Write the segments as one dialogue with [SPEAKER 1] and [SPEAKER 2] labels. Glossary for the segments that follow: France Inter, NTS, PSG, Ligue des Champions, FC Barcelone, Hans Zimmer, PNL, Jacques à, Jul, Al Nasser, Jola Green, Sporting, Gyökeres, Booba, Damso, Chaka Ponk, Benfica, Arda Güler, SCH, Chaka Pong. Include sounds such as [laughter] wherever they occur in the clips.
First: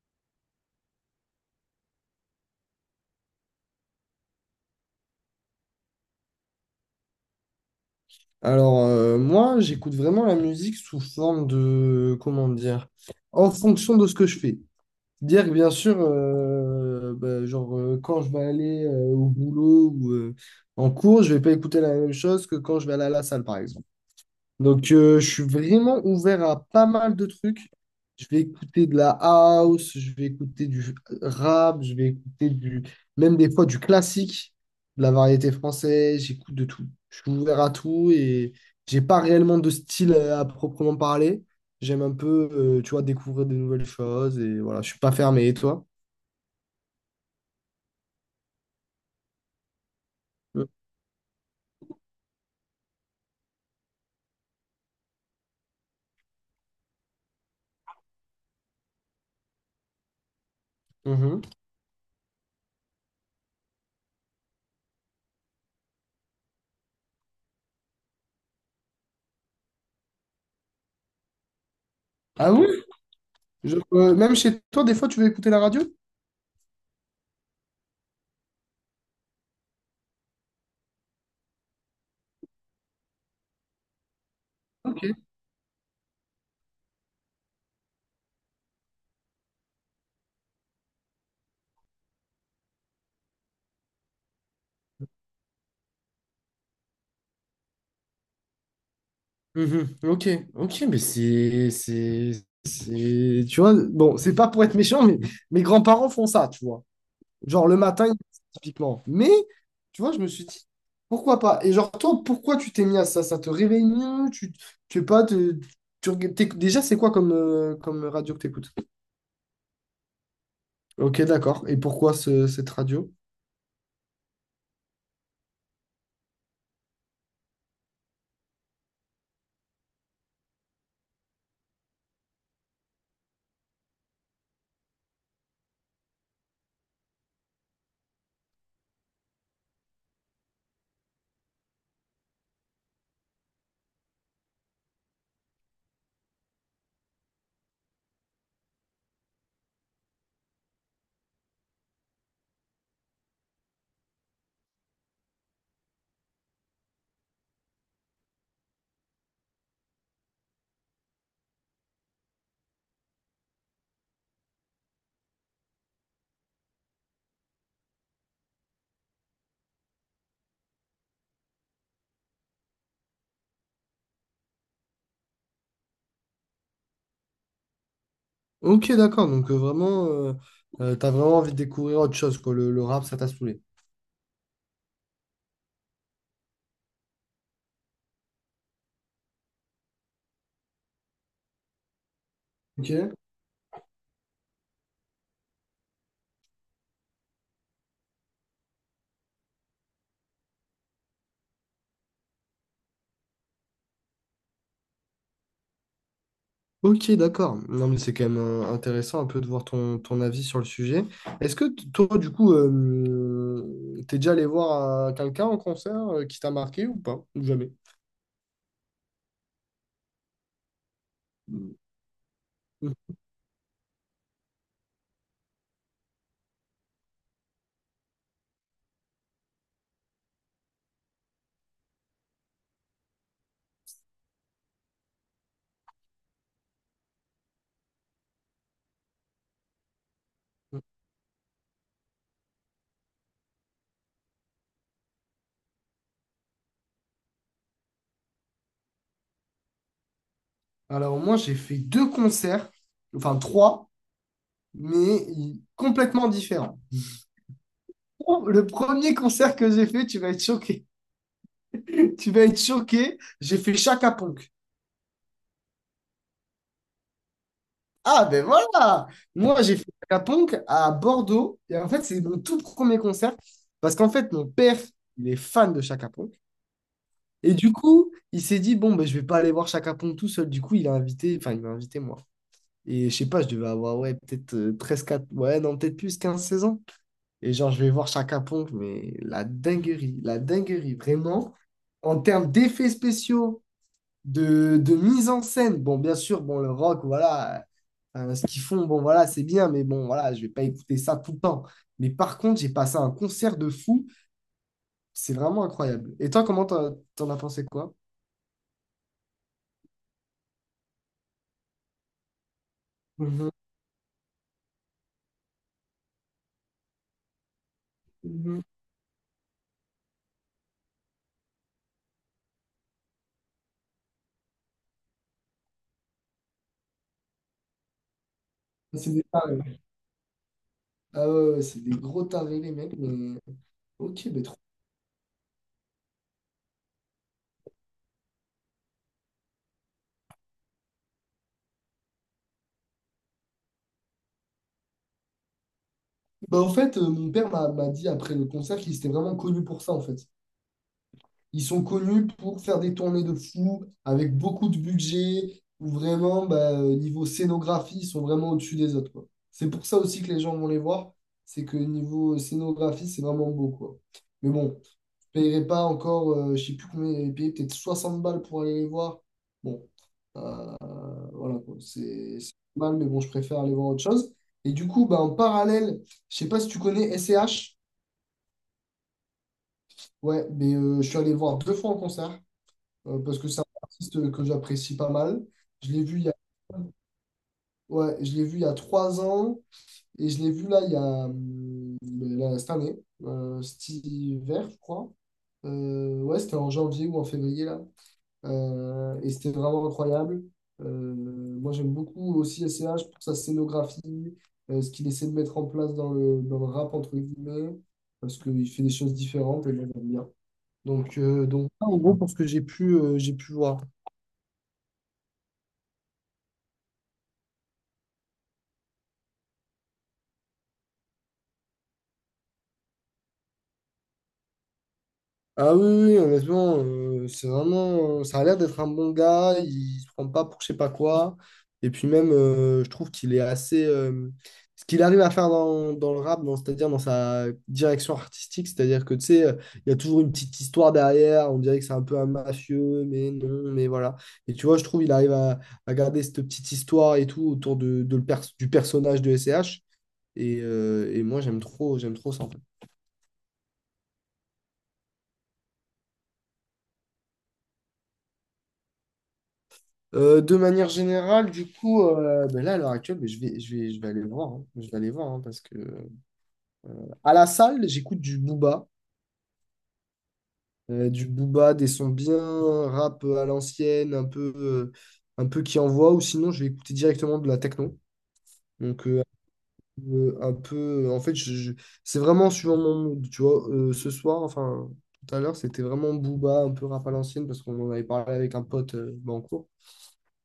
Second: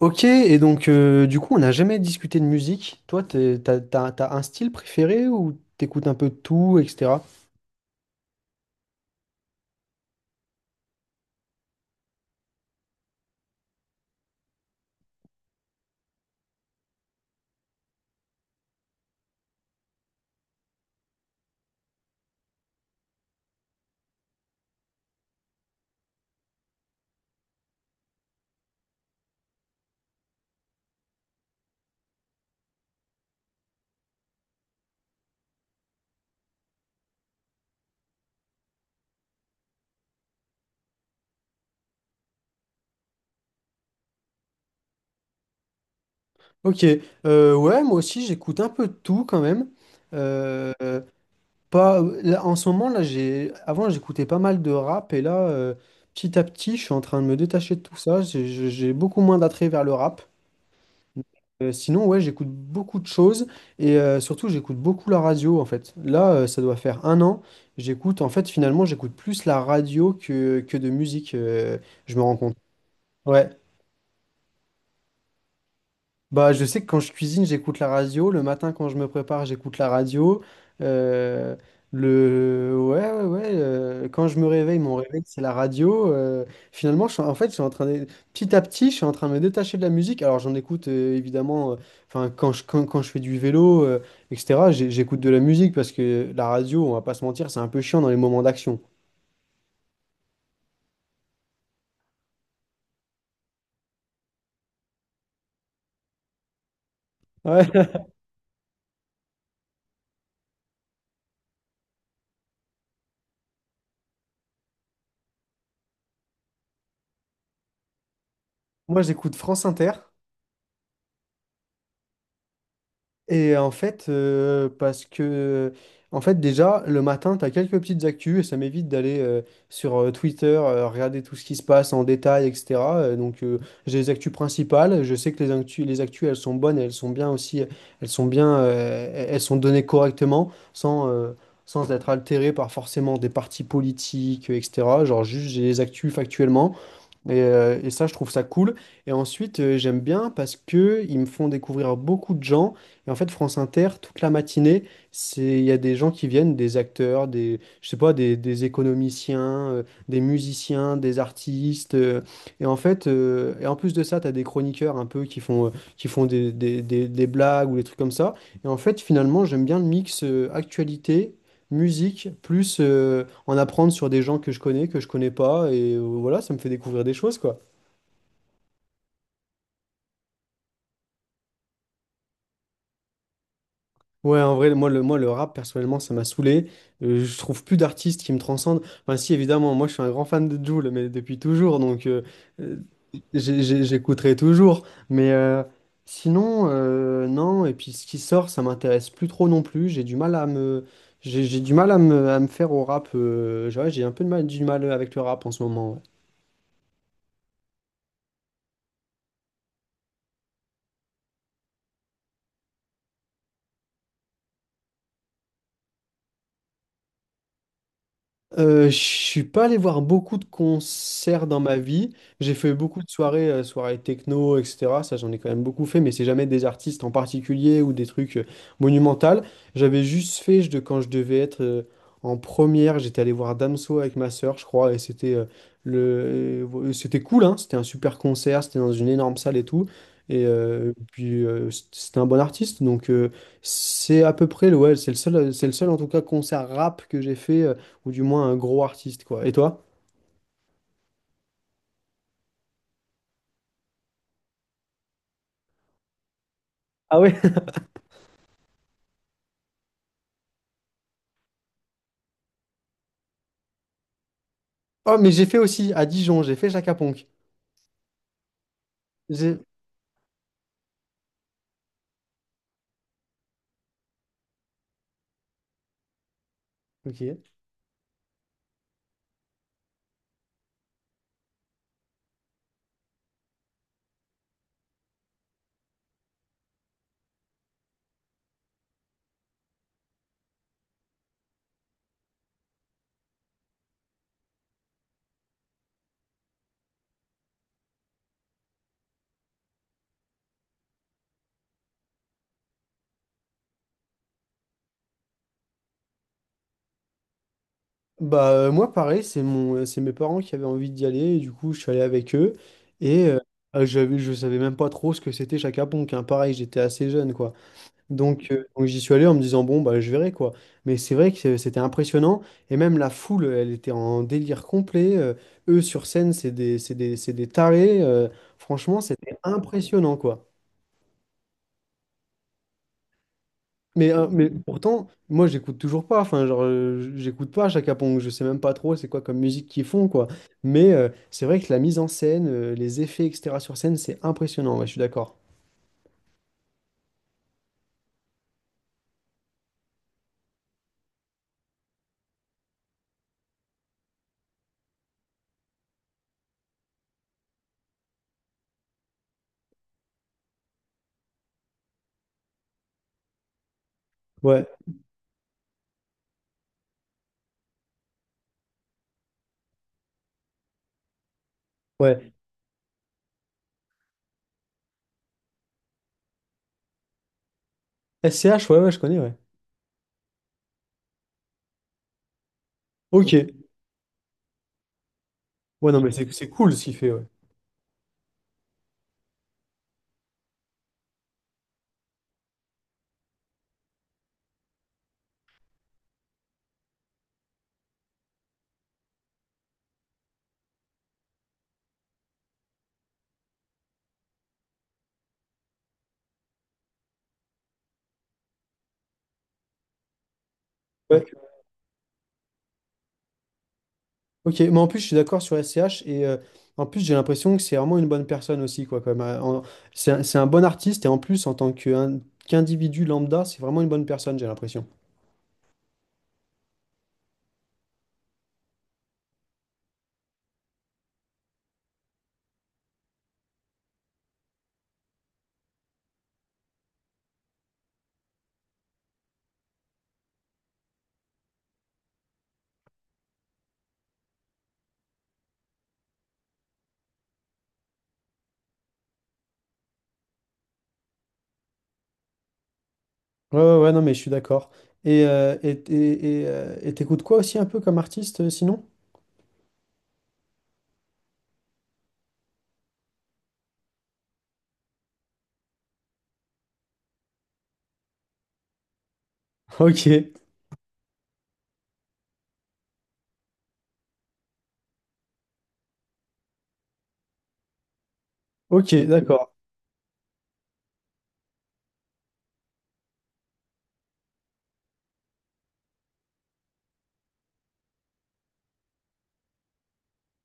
[SPEAKER 1] Ok, et donc du coup, on n'a jamais discuté de musique. Toi, t'as un style préféré ou t'écoutes un peu de tout, etc.
[SPEAKER 2] Alors, moi, j'écoute vraiment la musique sous forme de, comment dire, en fonction de ce que je fais. Dire que bien sûr, bah, genre, quand je vais aller au boulot ou en cours, je vais pas écouter la même chose que quand je vais aller à la salle, par exemple. Donc, je suis vraiment ouvert à pas mal de trucs. Je vais écouter de la house, je vais écouter du rap, je vais écouter même des fois du classique, de la variété française, j'écoute de tout. Je suis ouvert à tout et j'ai pas réellement de style à proprement parler. J'aime un peu, tu vois, découvrir de nouvelles choses et voilà, je suis pas fermé. Et toi?
[SPEAKER 1] Ok, ouais, moi aussi, j'écoute un peu de tout quand même. Euh, euh, pas, là, en ce moment, là, j'ai, avant, j'écoutais pas mal de rap et là, petit à petit, je suis en train de me détacher de tout ça. J'ai beaucoup moins d'attrait vers le rap.
[SPEAKER 2] Mhm.
[SPEAKER 1] Sinon, ouais, j'écoute beaucoup de choses et surtout, j'écoute beaucoup la radio en fait. Là, ça doit faire un an. J'écoute, en fait, finalement, j'écoute plus la radio que de musique. Je me rends
[SPEAKER 2] Ah
[SPEAKER 1] compte.
[SPEAKER 2] oui?
[SPEAKER 1] Ouais.
[SPEAKER 2] Même chez toi, des fois, tu veux écouter la radio?
[SPEAKER 1] Bah, je sais que quand je cuisine, j'écoute la radio. Le matin, quand je me prépare, j'écoute la radio. Euh, Ouais, ouais, ouais. Quand je me réveille, mon
[SPEAKER 2] Ok.
[SPEAKER 1] réveil, c'est la radio. Finalement, en fait, je suis en train de... petit à petit, je suis en train de me détacher de la musique. Alors, j'en écoute évidemment, enfin, quand je fais du vélo, etc., j'écoute de la musique parce que la radio, on va pas se mentir, c'est un peu chiant dans les moments d'action.
[SPEAKER 2] Mhm. Ok, ok, mais tu vois, bon, c'est pas pour être méchant, mais mes grands-parents font ça, tu vois.
[SPEAKER 1] Ouais.
[SPEAKER 2] Genre le
[SPEAKER 1] [laughs]
[SPEAKER 2] matin, typiquement. Mais, tu vois, je me suis dit, pourquoi pas? Et genre, toi, pourquoi tu t'es mis à ça? Ça te réveille mieux? Tu sais pas, déjà, c'est quoi comme, comme radio que t'écoutes?
[SPEAKER 1] Moi, j'écoute France Inter.
[SPEAKER 2] Ok, d'accord. Et pourquoi cette radio?
[SPEAKER 1] Et en fait, parce que, en fait, déjà, le matin, tu as quelques petites actus et ça m'évite d'aller sur Twitter, regarder tout ce qui se passe en détail, etc. Donc, j'ai les actus principales. Je sais que les actus, elles sont bonnes et elles sont bien aussi. Elles sont bien, elles sont données correctement, sans être altérées par forcément des partis politiques, etc. Genre, juste, j'ai les actus factuellement. Et ça, je trouve ça cool. Et ensuite, j'aime bien parce que ils me font découvrir beaucoup de gens. Et en fait, France Inter, toute la matinée, c'est il y a des gens qui viennent, des acteurs, des je sais pas, des économiciens, des musiciens, des artistes. Et en fait, et en plus de ça, tu as des chroniqueurs un peu qui font des blagues ou des trucs comme ça. Et en fait, finalement, j'aime bien le mix actualité musique, plus en apprendre sur des gens que je connais pas, et voilà, ça me fait découvrir des choses, quoi.
[SPEAKER 2] Ok, d'accord. Donc vraiment, t'as vraiment envie de découvrir autre chose, quoi. Le rap, ça t'a saoulé.
[SPEAKER 1] Ouais, en vrai, moi, le rap, personnellement, ça m'a saoulé. Je trouve plus d'artistes qui me transcendent. Enfin, si, évidemment, moi, je suis un grand fan de Jul, mais depuis toujours, donc euh,
[SPEAKER 2] Ok.
[SPEAKER 1] j'écouterai toujours. Mais sinon, non, et puis ce qui sort, ça m'intéresse plus trop non plus. J'ai du mal à me... J'ai du mal à me faire au rap. J'ai, ouais, j'ai un peu de mal, du mal avec le rap en ce moment. Ouais.
[SPEAKER 2] Ok, d'accord. Non, mais c'est quand même intéressant un peu de voir ton avis sur le sujet. Est-ce que toi, du coup, t'es déjà allé voir quelqu'un en concert qui t'a marqué ou pas? Ou jamais?
[SPEAKER 1] Je suis pas allé voir beaucoup de concerts dans ma vie. J'ai fait beaucoup de soirées, soirées techno, etc. Ça, j'en ai quand même beaucoup fait, mais c'est jamais des artistes en particulier ou des trucs monumentaux. J'avais juste fait, je, de- Quand je devais être en première, j'étais allé voir Damso avec ma sœur, je crois, et c'était cool, hein. C'était un super concert, c'était dans une énorme salle et tout. Et puis c'était un bon artiste, donc c'est à peu près ouais, c'est le seul en tout cas concert rap que j'ai fait. Ou du moins un gros artiste, quoi. Et toi?
[SPEAKER 2] Alors moi, j'ai fait deux concerts, enfin trois, mais complètement différents.
[SPEAKER 1] Ah ouais? [laughs]
[SPEAKER 2] Oh, le premier concert que j'ai fait, tu vas être choqué. [laughs] Tu vas être choqué. J'ai fait Chaka Ponk.
[SPEAKER 1] Oh, mais j'ai fait aussi à Dijon, j'ai fait Jacques à.
[SPEAKER 2] Ah ben voilà!
[SPEAKER 1] J'ai...
[SPEAKER 2] Moi, j'ai fait Chaka Ponk à Bordeaux. Et en fait, c'est mon tout premier concert. Parce qu'en fait, mon père, il est fan de Chaka Ponk.
[SPEAKER 1] Ok.
[SPEAKER 2] Et du coup, il s'est dit, bon, ben, je vais pas aller voir Chaka Ponk tout seul. Du coup, il a invité, enfin, il m'a invité moi. Et je sais pas, je devais avoir, ouais, peut-être 13, 4, ouais, non, peut-être plus, 15 16 ans. Et genre, je vais voir Chaka Pong, mais la dinguerie, vraiment. En termes d'effets spéciaux, de mise en scène, bon, bien sûr, bon, le rock, voilà, ce qu'ils font, bon, voilà, c'est bien, mais bon, voilà, je vais pas écouter ça tout le temps. Mais par contre, j'ai passé un concert de fou, c'est vraiment incroyable. Et toi, comment t'en as pensé quoi?
[SPEAKER 1] Bah, moi, pareil, c'est mes parents qui avaient envie d'y aller, et du coup, je suis allé avec eux, et
[SPEAKER 2] Mhm,
[SPEAKER 1] j'avais, je savais même pas trop ce que c'était Jacques à, hein. Pareil, j'étais assez jeune, quoi. Donc,
[SPEAKER 2] mhm.
[SPEAKER 1] euh, donc j'y suis allé en me disant, bon, bah, je verrai, quoi. Mais c'est vrai que c'était impressionnant, et même la foule, elle était en délire complet. Eux, sur scène, c'est des tarés. Franchement,
[SPEAKER 2] C'est des
[SPEAKER 1] c'était
[SPEAKER 2] tarés.
[SPEAKER 1] impressionnant, quoi.
[SPEAKER 2] Ah ouais, ouais, c'est des gros tarés, les mecs, mais
[SPEAKER 1] Mais, euh,
[SPEAKER 2] ok, mais
[SPEAKER 1] mais
[SPEAKER 2] trop.
[SPEAKER 1] pourtant, moi, j'écoute toujours pas. Enfin, genre, j'écoute pas Chaka Pong. Je sais même pas trop c'est quoi comme musique qu'ils font, quoi. Mais c'est vrai que la mise en scène, les effets, etc. sur scène, c'est impressionnant. Ouais, je suis d'accord.
[SPEAKER 2] Bah, en fait, mon père m'a dit après le concert qu'il était vraiment connu pour ça, en fait. Ils sont connus pour faire des tournées de fou avec beaucoup de budget, où vraiment, bah, niveau scénographie, ils sont vraiment au-dessus des autres, quoi. C'est pour ça aussi que les gens vont les voir, c'est que niveau scénographie, c'est vraiment beau, quoi. Mais
[SPEAKER 1] Ouais,
[SPEAKER 2] bon, je ne payerais pas encore, je ne sais plus combien j'avais payé, peut-être 60 balles pour aller les voir. Bon, euh, voilà, quoi.
[SPEAKER 1] ouais.
[SPEAKER 2] C'est mal, mais bon, je préfère aller voir autre chose. Et du coup, bah, en parallèle, je ne sais pas si tu connais SCH.
[SPEAKER 1] SCH, ouais, ouais, je connais, ouais.
[SPEAKER 2] Ouais, mais je suis allé le voir deux fois en concert. euh,
[SPEAKER 1] Ok.
[SPEAKER 2] parce que c'est un artiste que j'apprécie pas mal.
[SPEAKER 1] Ouais,
[SPEAKER 2] Je
[SPEAKER 1] non,
[SPEAKER 2] l'ai
[SPEAKER 1] mais
[SPEAKER 2] vu il y
[SPEAKER 1] c'est
[SPEAKER 2] a,
[SPEAKER 1] c'est cool ce qu'il fait, ouais.
[SPEAKER 2] Ouais, je l'ai vu il y a 3 ans et je l'ai vu là il y a là, cette année, cet hiver, je crois. Ouais, c'était en janvier ou en février là. Et c'était vraiment incroyable. Euh, Moi, j'aime beaucoup aussi S C H pour sa scénographie, ce qu'il essaie de mettre en place dans le rap, entre guillemets, parce qu'il fait des choses différentes et moi, j'aime bien. Donc,
[SPEAKER 1] Ouais.
[SPEAKER 2] ça, en gros, pour ce que j'ai pu voir.
[SPEAKER 1] Ok, mais en plus, je suis d'accord sur SCH. Et en plus, j'ai l'impression que c'est vraiment une bonne personne aussi, quoi. Comme, c'est un bon artiste. Et en plus, en tant que- un- qu'individu lambda, c'est vraiment une bonne personne, j'ai l'impression.
[SPEAKER 2] Ah oui, oui, oui, honnêtement, c'est vraiment, ça a l'air d'être un bon gars, il se prend pas pour je sais pas quoi. Et puis même, je trouve qu'il est assez, ce qu'il arrive à faire dans, dans le rap, c'est-à-dire dans sa direction artistique, c'est-à-dire que tu sais, il y a toujours une petite histoire derrière, on dirait que c'est un peu un mafieux, mais non, mais voilà. Et tu vois, je trouve il arrive à garder cette petite histoire et tout autour du personnage de S C H. Et moi, j'aime trop ça.
[SPEAKER 1] Ouais, ouais, ouais, non, mais je suis d'accord. Et t'écoutes quoi aussi un peu comme artiste sinon?
[SPEAKER 2] De manière générale, du coup, ben là, à l'heure actuelle, ben, je vais aller voir. Hein. Je vais aller voir, hein, parce que bah, à la salle, j'écoute du Booba,
[SPEAKER 1] [laughs] Ok,
[SPEAKER 2] du Booba, des sons bien rap à l'ancienne, un peu qui envoie, ou sinon, je vais écouter directement de la techno.
[SPEAKER 1] ok,
[SPEAKER 2] Donc,
[SPEAKER 1] d'accord.
[SPEAKER 2] un peu, en fait, c'est vraiment suivant mon mood. Tu vois, ce soir, enfin, tout à l'heure, c'était vraiment Booba, un peu rap à l'ancienne parce qu'on en avait parlé avec un pote ben, en cours.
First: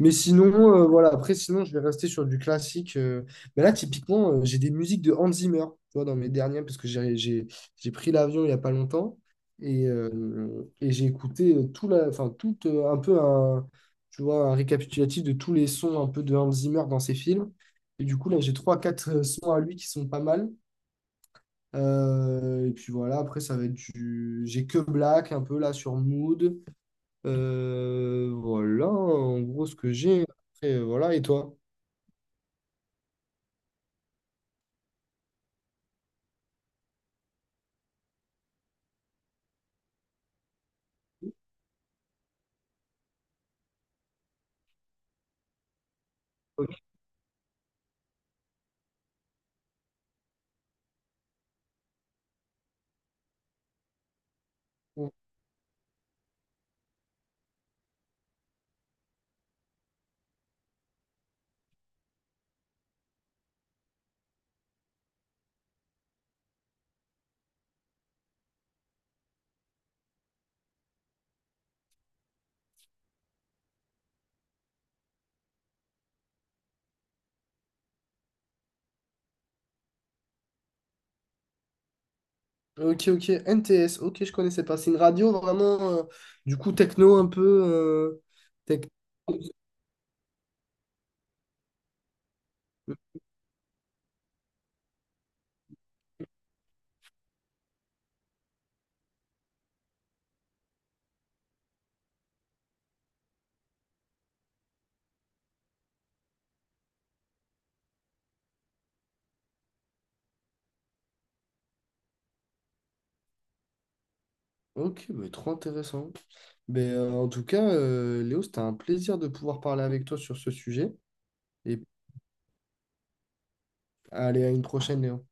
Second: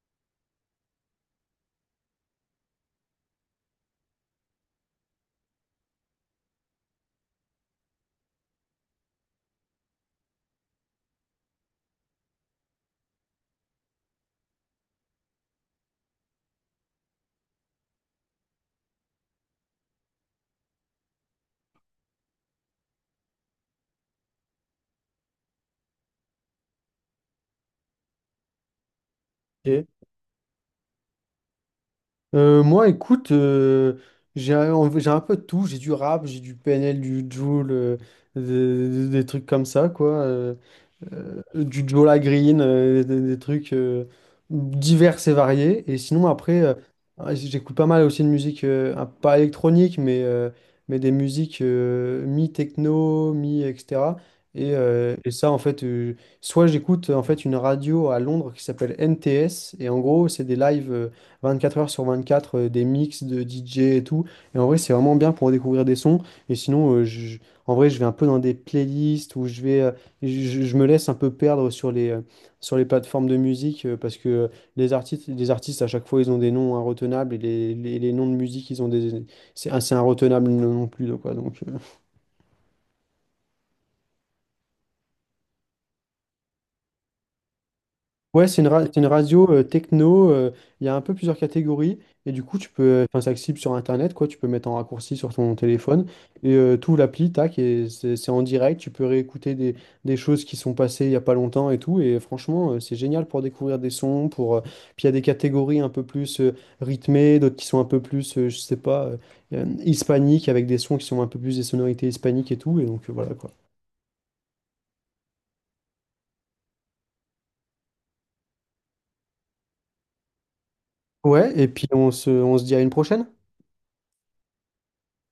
[SPEAKER 2] Mais sinon, voilà, après, sinon, je vais rester sur du classique. Mais là, typiquement, j'ai des musiques de Hans Zimmer, tu vois, dans mes dernières, parce que j'ai pris l'avion il n'y a pas longtemps. Et j'ai écouté tout la, enfin, tout, un peu un, tu vois, un récapitulatif de tous les sons un peu de Hans Zimmer dans ses films. Et du coup, là, j'ai trois, quatre sons à lui qui sont pas mal. Et puis voilà, après, ça va être du. J'ai que Black, un peu là, sur Mood. Voilà, en gros, ce
[SPEAKER 1] Ok.
[SPEAKER 2] que j'ai. Après, voilà, et toi?
[SPEAKER 1] Moi, écoute, j'ai un peu de tout. J'ai du rap, j'ai du PNL, du Jul, des trucs comme ça, quoi. Du Jola Green, des trucs divers et variés. Et sinon, après,
[SPEAKER 2] Ok,
[SPEAKER 1] ouais, j'écoute pas mal aussi de musique, pas électronique, mais des musiques mi-techno, mi, etc. Et ça, en fait, soit j'écoute en fait une radio à Londres qui s'appelle NTS, et en gros, c'est des lives 24 heures sur 24, des mix de DJ et tout. Et en vrai, c'est vraiment bien pour découvrir des sons. Et sinon, en vrai, je vais un peu dans des playlists où je me laisse un peu perdre sur sur les plateformes de musique parce que les artistes, à chaque fois, ils ont des noms inretenables et les noms de musique, ils ont des. C'est inretenable non plus, donc, quoi. Donc,
[SPEAKER 2] ok, ok. NTS, ok, je connaissais pas. C'est une radio vraiment, du coup, techno un peu.
[SPEAKER 1] ouais,
[SPEAKER 2] Tec-
[SPEAKER 1] c'est une radio techno, il y a un peu plusieurs catégories, et du coup, tu peux, enfin, c'est accessible sur Internet, quoi, tu peux mettre en raccourci sur ton téléphone, et tout l'appli, tac, et c'est en direct, tu peux réécouter des, choses qui sont passées il y a pas longtemps et tout, et franchement, c'est génial pour découvrir des sons, pour, puis il y a des catégories un peu plus rythmées, d'autres qui sont un peu plus, je sais pas, hispaniques, avec des sons qui sont un peu plus des sonorités hispaniques et tout, et donc voilà, quoi.
[SPEAKER 2] Ok, mais trop intéressant. Mais en tout cas, Léo, c'était un plaisir de pouvoir parler avec toi sur ce sujet.
[SPEAKER 1] Ouais, et
[SPEAKER 2] Et
[SPEAKER 1] puis on se dit à une prochaine.
[SPEAKER 2] allez, à une prochaine, Léo.